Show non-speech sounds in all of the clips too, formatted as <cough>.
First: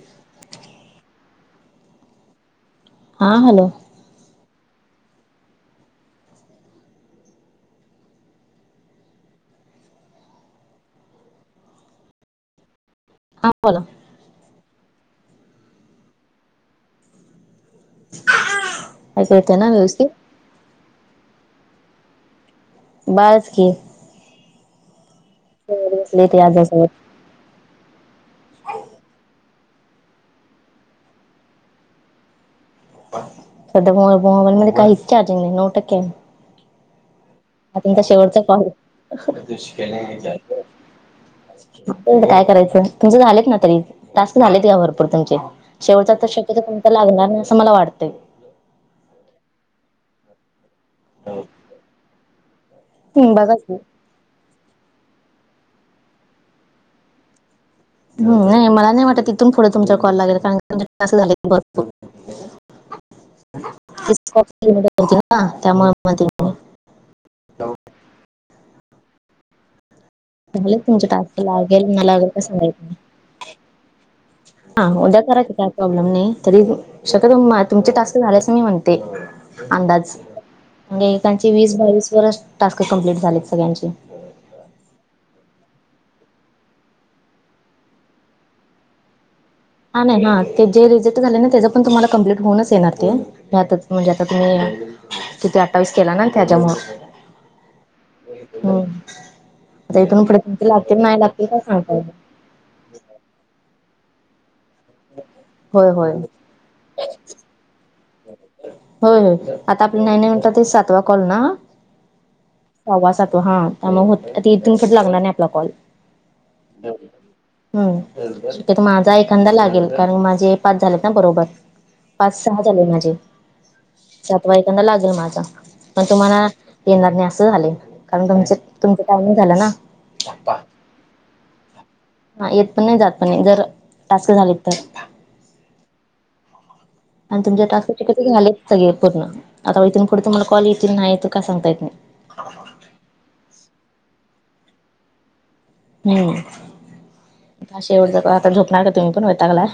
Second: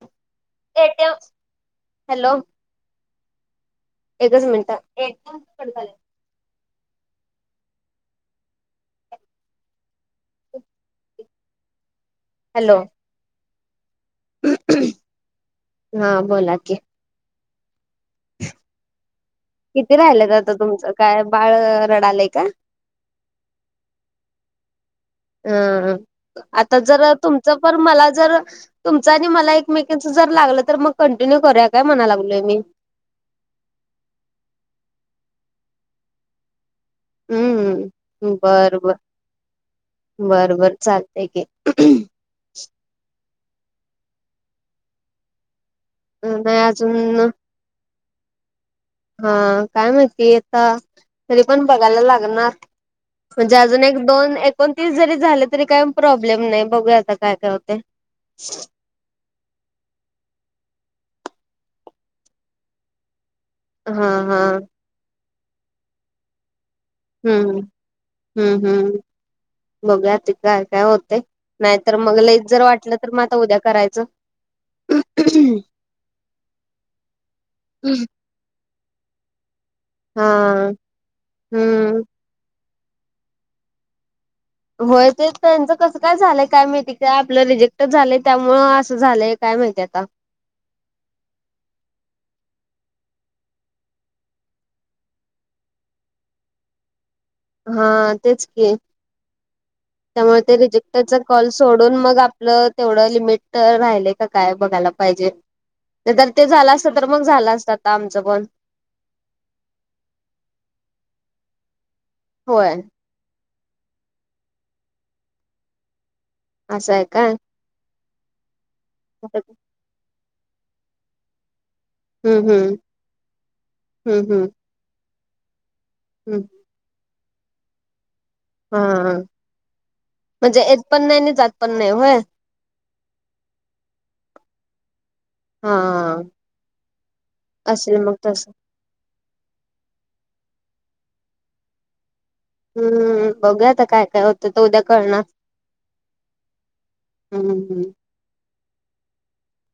<unintelligible> Hello! हा, hello, एकच minute, ये तु <unintelligible> हॅलो! हां बोला. हा बोला की ऐकु एतय ना? किती व्यवस्थित राहिल्यात आता तुमचं? काय बाळ रडालय काय? बाळच कीे अं, ह, आता जर तुमचं पण, मला जर तुमच आणि मला एकमेकांच जर लागलं,, तर मग कंटिन्यू करूया,, काय मणाय लागलोय मी. सध्या मो मोबाईलमध्ये काहीच चार्जिंग नाही, नऊ टक्केय हा तुमचा हम्म शेवटच कॉल. बर बर बर बर चालतय की काय करायचं? तुमचं झालेत ना तरी,, टास्क झालेत घ्या भरपूर तुमचे शेवटचा तर नाही शक्यतो कोणता अजून लागणार नाही, असं मला वाटतंय. हा, काय माहिती आता? तरी पण बघायला लागणार,, हम्म बघा म्हणजे की अजून एक दोन, एकोणतीस जरी झाले तरी काय प्रॉब्लेम नाही,, बघूया आता काय काय होतय? हम,, नाही मला नाही वाटत, ईथून पुढे तुमचा कॉल लागेल कारण तुमचे टास्क झालेत भरपूर. हा हा त्यामुळे म्ह म ते हम्म, हम्म, हम्म. बघुया आता ते काय झालेत काय तुमचे होतेय? टास्क लागेल नाहीतर न मग लागेल काय लयीच जर सांगायचं वाटलं, तर मग आता उद्या करायचं. हा, उद्या करा की, काय प्रॉब्लेम नाही,, तरी शकतो म्मा तुमचे टास्क झाल्याचं मी म्हणते. अंदाज,, हा म्हणजे एकाचे वीस हम्म. बावीस वरच टास्क कंप्लीट झालेत सगळ्यांची. होय, ते त्यांचं कसं काय झालंय काय माहिती? काय आपलं रिजेक्टच झालंय, त्यामुळ असं झालंय काय माहिती? आता हले हाऽ ते जे रिझेल्ट झालेय ना,, त्याचं पण तुम्हाला कमप्लीट होनच येणार, ते,, म्हणजे आता तुम्ही कीती अठ्ठावीस केला ना, त्याच्यामुळ हां, तेच की, आता इथून पुढे त्यामुळे ते तुमचे लागतील रिजेक्टरचा नाही लागतील कॉल काय सांगता सोडून येत नाही. मग आपल तेवढं लिमिट राहिलय का काय बघायला पाहिजे, होय होय. नाही तर, ते झाला. त्र मग झालं असत आता आमचं पण. होय होय,, आता आपला नाही नाही म्हणतात ते सातवा कॉल ना. होय, सावा सातवा,, हा, मग हो हीतन फुड लागणार नाही आपला कॉल असं आहे काय. हम् शक्यत माझा एखादा लागेल. कारण माझे पाच झालेत. ना बरोबर पाच हम्म सहा हम्म झाले. माझे हम्म हम्म सातवाईकंदा लागेल. माझा पण हम्म तुम्हाला येणार नाही. असं झाले. कारण तुमच. हा तुमचं टायमिंग झालं ना म्हणजे येत पण नाही आणि जात पण नाही होय. हा, येत पण नाही, जात पण नाही,, जर टास्क झालेत तर. हां,, आणि तुमचे टास्क झालेत सगळे पूर्ण, आता इथून पुढे तुम्हाला कॉल येथील, नाही एतील, काय सांगता येत नाही. हम्म,, बघू आता काय काय होतय? तो उद्या कळणार. हम्म. अे हम्म एवढ ज आता झोपणार. का तुम्ही पण होतागला.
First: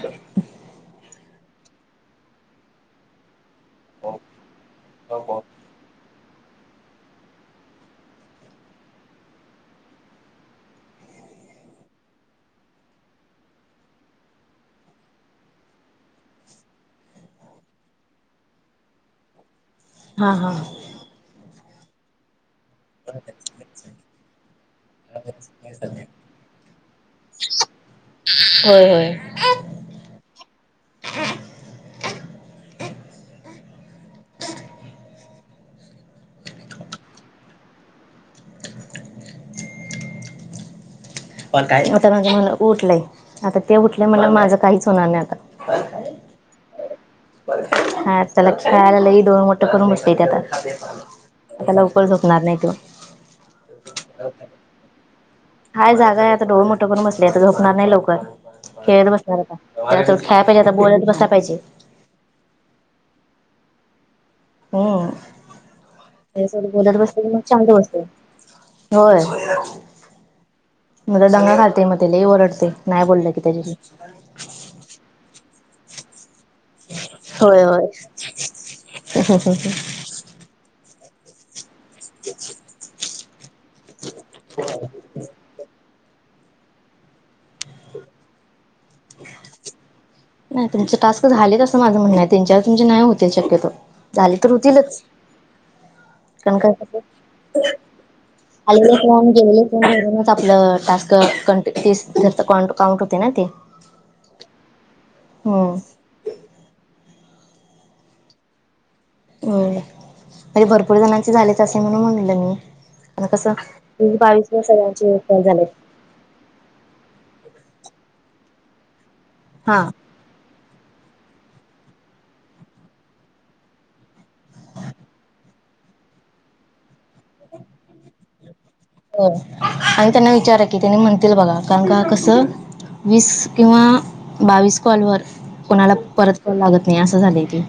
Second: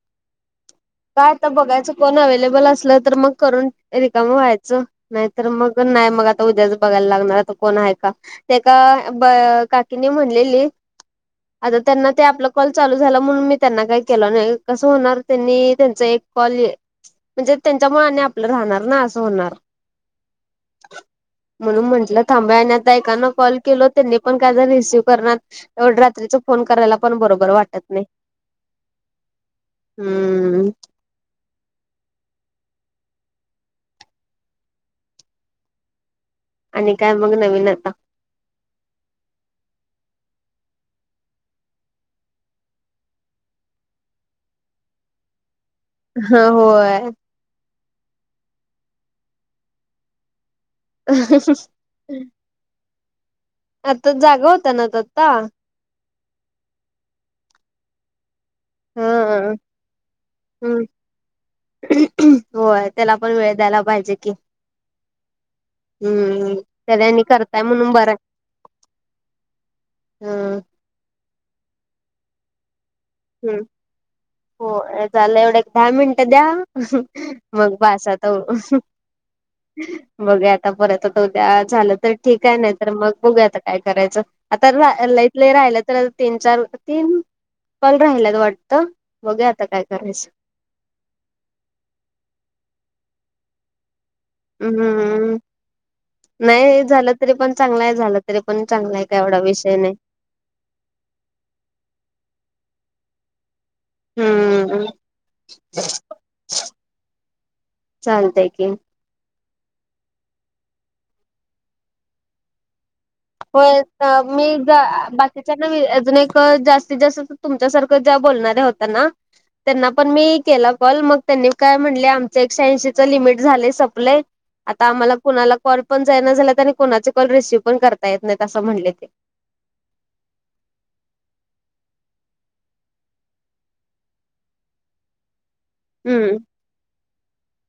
काय आता बघायचं. कोण अव्लेबल असलं. तर मग करून रिकाम व्हायचं. नाही तरर मग नाही. मग उद्याच बघायला लागणार कोण आहे. का ते का काकीने म्हणलेली. आता त्यांना ते आपला कॉल चालू झाला. म्हणून मी त्यांना काय केलं. नाही कसं होणार त्यांनी. त्यांच एक कॉल म्हणजे. त्यांच्या मुने आपलं राहणार. ना असं होणार. हा. हा म्हणून म्हटलं थांब आणि आता एकाना कॉल केल. त्यांनी पण काय रिसीव करणार. रात्रीचा फोन करायला. पण बरोबर वाटत नाही. होय. होय हम्म आणि काय मग नवीन आता आता म्हझे म्हला उठलंय. आता ते उठले म्हला माझं काहीच होणार नाही. आता हा. होय. हा चला खेळायला लई डोळे मोठं करून बसते. ते आता त्याला लवकर झोपणार नाही. तो. आता जागा होता. ना तर आता. हय जागा आहे. आता डोळ मोठं. करून बसली आता झोपणार नाही लवकर खेळत बसणार हा. आता. त्या खेयला पाहिजे. आता हम्म बोलत. बसयला पाहिजे. होय त्याला पण वेळ द्यायला. पाहिजे. कि हम स बोलत त्याला बस आणि तर मग करताय शांत, म्हणून बसत बरं होय आहे. म दडंगा खाते मग त्याला ओरडते नाही बोललं की त्याच्याशी हो लं एवढ्या एक दहा मिनटं द्या. मग. होय मग होय. बास आता. बघू आता परत झालं तर ठीक आहे. नाही तर मग बघू आता. काय करायचं आता. ल इथ ल राहिलं तर तीन चार तीन कॉल राहिला वाटतं बघू आता काय करायचं. नाही तुमच टास्क झालेतचं माझं म्हणणं आहे. त्यांच्यावर तुमचे न नाहीय होतील शक्यतो. झाले तर होतीलच हम्म. ण क नाही झालं तरी पण चांगलं आहे झालं तरी पण चांगला आहे काय आलेलेण एवढा विषय गेलेणऊून नाही <unintelligible> च आपलं टास्क ं घर काउंट होते ना ते <unintelligible> हम्म. हम्म चालतय. की भरपूर जणांचे झालेच असे म्हणून म्हणलं. मी आता कसं होय वीस मी बावीस व ज सगळ्यांचे कॉल बाकीच्या झालेत. ना मी अजून एक <unintelligible> जास्तीत जास्त तुमच्यासारखं ज्या बोलणाऱ्या होत. ना हा त्यांना पण मी केला. कॉल मग त्यांनी काय म्हणले. आमचं एकशे ऐंशीच लिमिट झालं. सप्लाय आता आम्हाला कुणाला कॉल पण जाय ना झालात आणि कोणाचे कॉल रिसीव्ह पण करता येत नाहीत. असं म्हणले. ते हो. आणि त्यांना विचार की त्यांनी म्हणतील बघा कारण. का कसं. वीस किंवा बावीस कॉल वर कोणाला परत हम्म कॉल लागत. नाही. असं झालंय. की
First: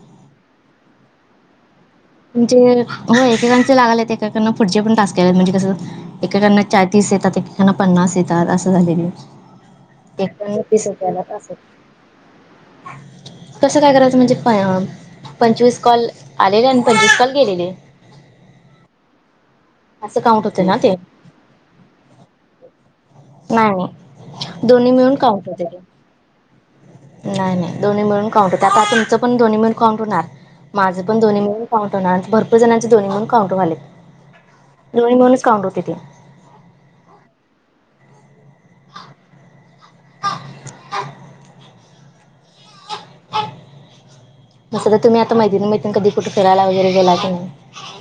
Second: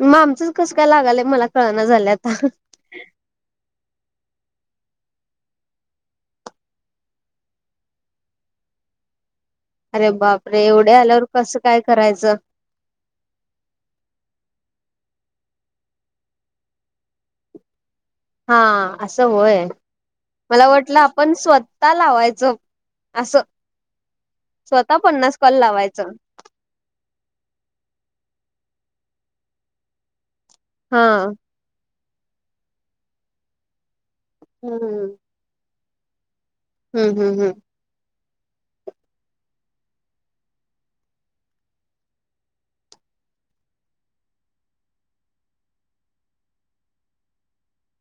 मग आमचंच कसं. काय लागालय मला कळना झाल्यात. म्हणजे हो एकेकांचे लागाले आहेत. एकेकांना पुढचे पण तक केलेत म्हणजे. कसं येतात एेकना पन्नास येतात असं झालेलं. अरे बापरे एवढे आल्यावर तास कसं आहे काय करायचं कसं काय करायचं म्हणजे पंचवीस कॉल आलेल्या पंचवीसल गेलेले. हा असं होय असं काउंट होते मला ना ते वाटलं. आपण स्वतः लावायचं. असं. नाही नाही दोन्ही स्वतः मिळून पन्नास काउंट कॉल होते ते लावायचं. नाही नाही दो् मिळून काउंट होते. आता तुमचं पण दोन्ही मिळून काउंटणार माझं हा पण दोन्ही मिळून. काउंटरणार भरपूर जणांचे दोन्ही म्हणून काउंटर जालेत हम्म दोन् म्हणच काउंटर होते ते हम्म हम् हम् हम् म् सध तुम्ही आता माहिती नाही माहिती कधी कुठे फिरायला वगैरे गेला की नाही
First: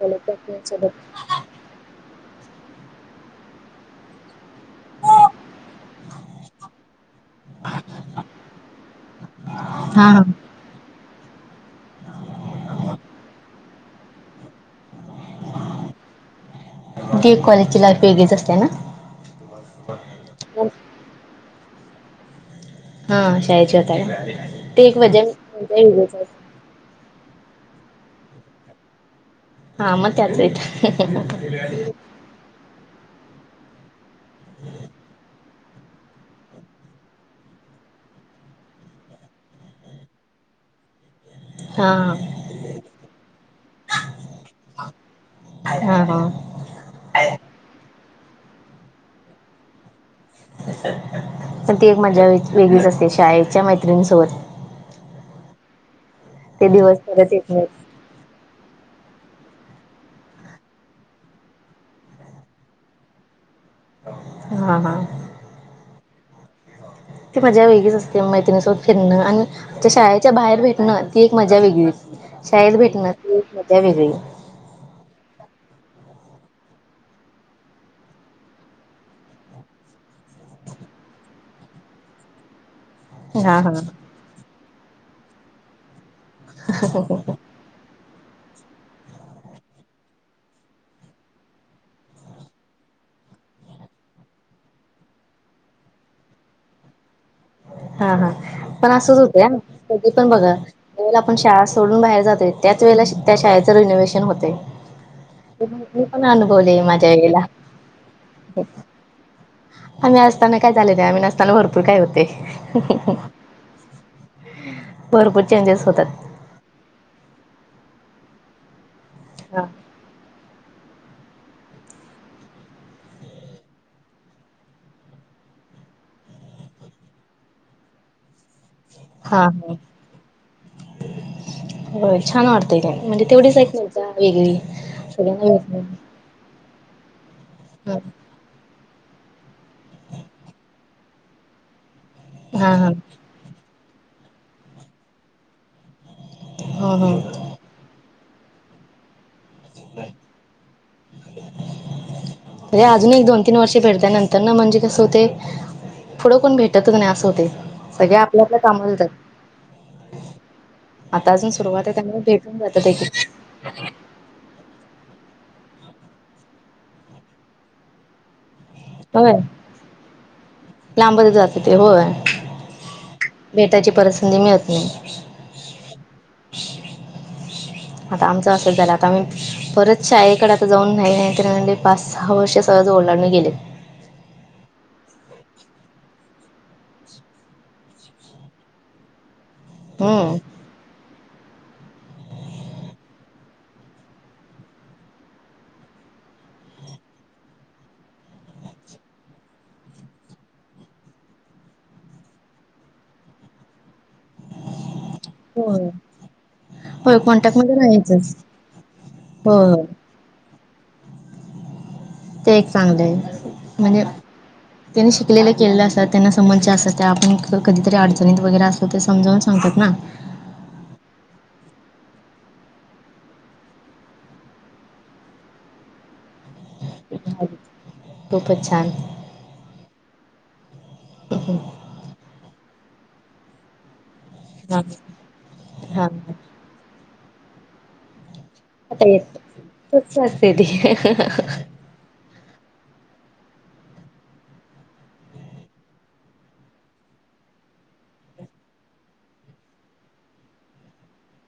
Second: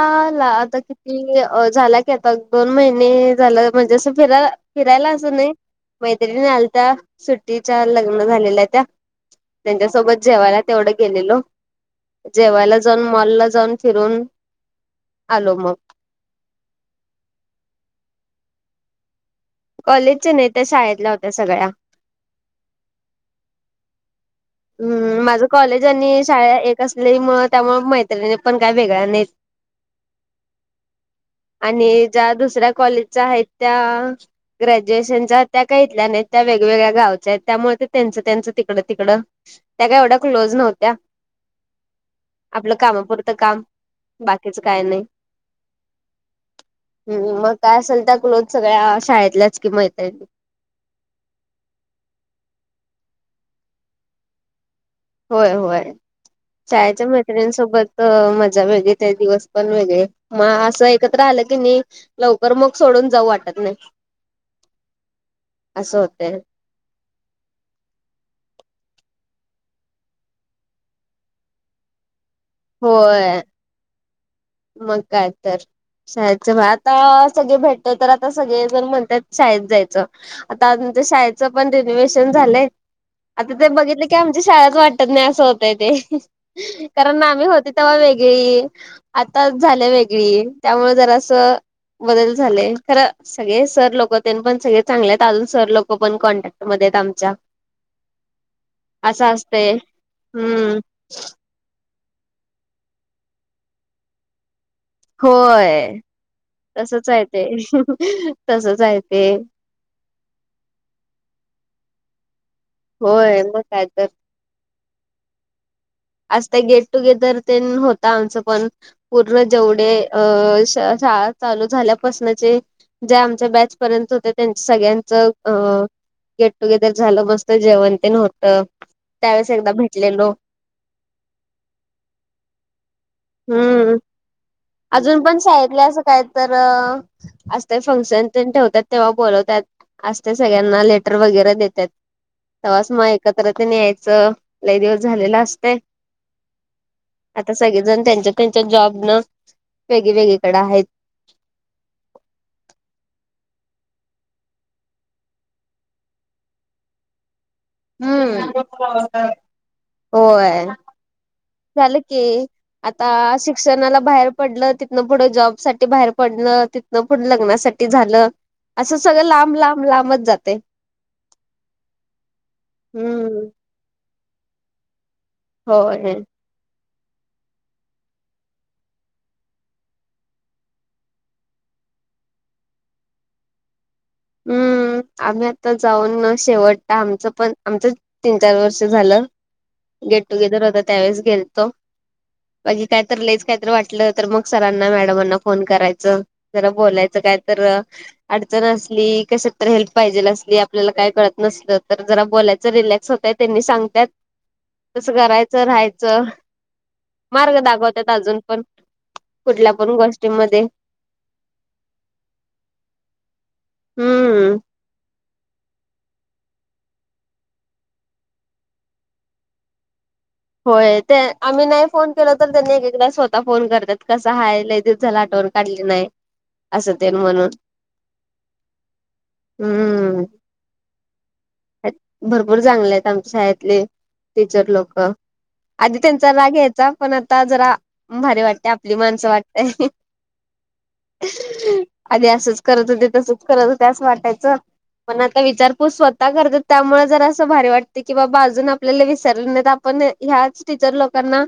कॉलेजच्या फ्रेंड आता सोबत किती झाला ता दोन महिने झालं म्हणजे असं फिरायला फिरायला असं नाही मैत्रिणी आलत सुट्टीच्या लग्न झालेल्या त्या हा त्यांच्यासोबत हा जेवायला तेवढं गेलेलो जेवायला जाऊन मॉलला जाऊन फिरून आलोमग जी कॉलेजची लाईफ वेगळीच असते ना मग कॉलेजच्या नाहीेत मैत्रीणी शाळेतल्या होत्या सगळ्या हां शाळेची होता आहे हम् माझं कॉलेज आणि शाळा एक असल्यामुळे त्यामुळे मैत्रिणी पण काय वेगळया नाहीत. हा मग त्याच आहेत. त्या दुसऱ्या कॉलेजच्या आहेत त्या ग्रॅज्युएशनच्या त्या काही इथल्या नाहीत त्या वेगवेगळ्या गावच्या आहेत त्यामुळे ते त्यांचं त्यांचं तिकडं तिकडं त्या काय एवढ्या क्लोज नव्हत्या. हा हा आपलं कामापुरतं काम बाकीचं काय नाही. हा हा हम् मग काय असेल त्या क्लोथ सगळ्या शाळेतल्याच कि मैत्रीण. पण ती एक मजा व वेगळीच असते शाळेच्या मैत्रिणीसोबत. होय होय ते दिवस शाळेच्या परत येत मैत्रिंणीसोबत. नाहीत होय मजा वेगळी ते दिवस पण वेगळे मग असं एकत्र आलं की नी लवकर मग सोडून जाऊ वाटत नाही. हा हा असं होतय. ती मजा वेगळीच असते मैत्रिणीसोबत फिरणं आणि शाळेच्या बाहेर भेटणं ती एक मजा वेगळीच. शाळेत भेटण्याची होय ती मज्जा वेगळीच. मग काय तर शाळेतच आता सगळे भेटत तर आता सगळे जर म्हणतात शाळेत जायचं आता शाळेचं पण रिनोवे्शन झालंय. आता हा ते हा बघितले की आमच्या शाळच वाटत नाही असं होतय ते कारण होती तेव्हा वेगळी आता झाली वेगळी त्यामुळे जरा असं बदल झालेय खरं सगळे सर लोक त्यां पण सगळे चांगले आहेत अजून सर लोक पण कॉन्टॅक्ट मध्ये आमच्या. हा हा पण असंच असं होतं असतय कधी पण बघा हम्म जर आपण शाळा सोडून बाहेर जाते त्याच वेळेला त्या शाळेचं रिनोव्हेशन होतय. होय तसच माझ्या आहे वेळेला ते तसच आहेय ते. मी असताना काय झाले जायला नसताना रडते काय होतय. होय मग काय तर भरपूर चेंजेस होतात. आज तर, गेट-टुगेदर तेन होता आमचंपण पूर्ण हा जेवढे अ... शाळा चालू झाल्यापासूनचे ज्या आमच्या बॅच पर्यंत होत्या, त्यांच्या सगळ्यांचं. अ.. गेट-टुगेदर झालं, मस्तं जेवण तेन होतं. हा. त्यावेळेस एकदा भेटलेलो होय, छान वाटतंय का? म्हणजे तेवढीच ऐकत हम्म जा. वेगळी अजून पण सगळ्यांना शाळेतल्या असं भेटणं काय तर असतंय फंक्शन ठेवतात तेव्हा बोलवतात असते सगळ्यांना लेटर वगैरे देतात. हा हा त्यामुळेच मग एकत्र यायचं लय दिवस झालेल असतय. हा हा आता सगळेजण त्यांच्या त्यांच्या जॉब न वेगळे वेगळीकडे आहेत. म्हे अजून एक दोन तीन वर्षे भेडत नंतर ना म्हणजे कस होते पुढं कोण भेटतच नाही, असं होतंय. हम्म्.. <inaudible> होय. आता, अजून सुरवा झालं की. आता सुट शिक्षणाला बाहेर पडलं, तिथनं पुढं जॉब साठी बाहेर पडणं. तिथनं पुढं लग्नासाठी झालं असं सगळं होय लांब-लांब, लांबत जातंय. लांबच जात ते होय हम्म्. भेटायची, परत संधी मिळत नाही. हो, नं. आता आमचं, असंच झालं. आता आम्ही परत शाळेकडे आता जाऊन नाही-नाही तर, पाच-सहा वर्ष सहज ओलांडून गेले. हम्म्. आम्ही आता जाऊन मग शेवट आमचं पण, आमचंच तीन-चार वर्ष झालं. हम्म गेट-टुगेदर होतं, त्यावेळेस गेलतो. म्हणजे काय तर, लईच काय तर वाटलं तर मग सरांना, मॅडमांना फोन करायचं. जरा बोलायचं, काय तर अडचण अस की कशात तर हेल्प पाहिजेलं असली, आपल्याला काय कळत नसलं तर, जरा बोलायचं. रिलॅक्स होतंय, त्यांनी सांगतात. कसं करायचं? होय राहायचं? होय कॉन्टॅक्ट मार्ग मध्ये दाखवतात राहायचंच अजून पणं, हो कुठल्या हो पणं गोष्टीमध्ये. ते, एक चांगलं आहे. म्हणजे हम्म त्यांनी शिकलेलं केलेलं असतात. त्यांना समस्या असतात त्या, आपण कधीतरी अडचणीत वगैरे असलो तर समजावून सांगतात ना! होय. ते आम्ही नाही फोन केला तर, त्यांनी एक-एकदा स्वतः फोन करतात. कसं आहे? लई दिवस झाले, आठवण काढली नाही. असं तेन, म्हणून. खूपच छान हम्. <unintelligible> भरपूर चांगले आहेत. आमच्या शाळेतले, टीचर हा लोकं. आधी हा त्यांचा राग यायचा, पण आता जरा भारी वाटतंय. आपली आता माणसं, येत वाटतंय. तच असते ती हो आधी असंच करत होते, तसंच करत होते. असं वाटायचं. पण आता विचारपूत स्वतः करतात. त्यामुळे जरा असं भारी वाटते की, बाबा अजून आपल्याला विसरले नाहीत. आप पण ह्याच टीचर लोकांना,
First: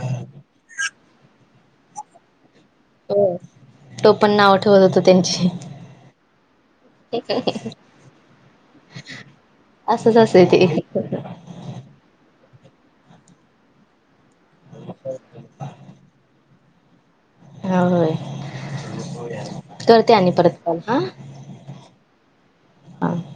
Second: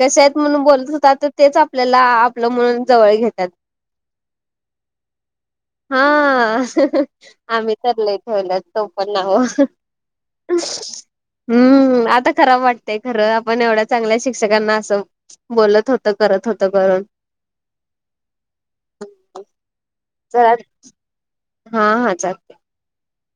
कसे आहेत म्हणून बोलत होतात. तेच आपल्याला, आपलं म्हणून जवळ घेतात. टोपण नावं ठेवत होतो, त्यांची. हा.. आम्ही तर, लई ठेवलेत टोपण नावं. असंच, असतंय ते. हम्म्... आता खराब वाटतंय खरं, आपण एवढ्या चांगल्या शिक शिक्षकांना असं बोलत होतो, करत होतो करून. होय, करते आणि जरा परत कॉल. हा. हा.. हा, चालतंय. हा.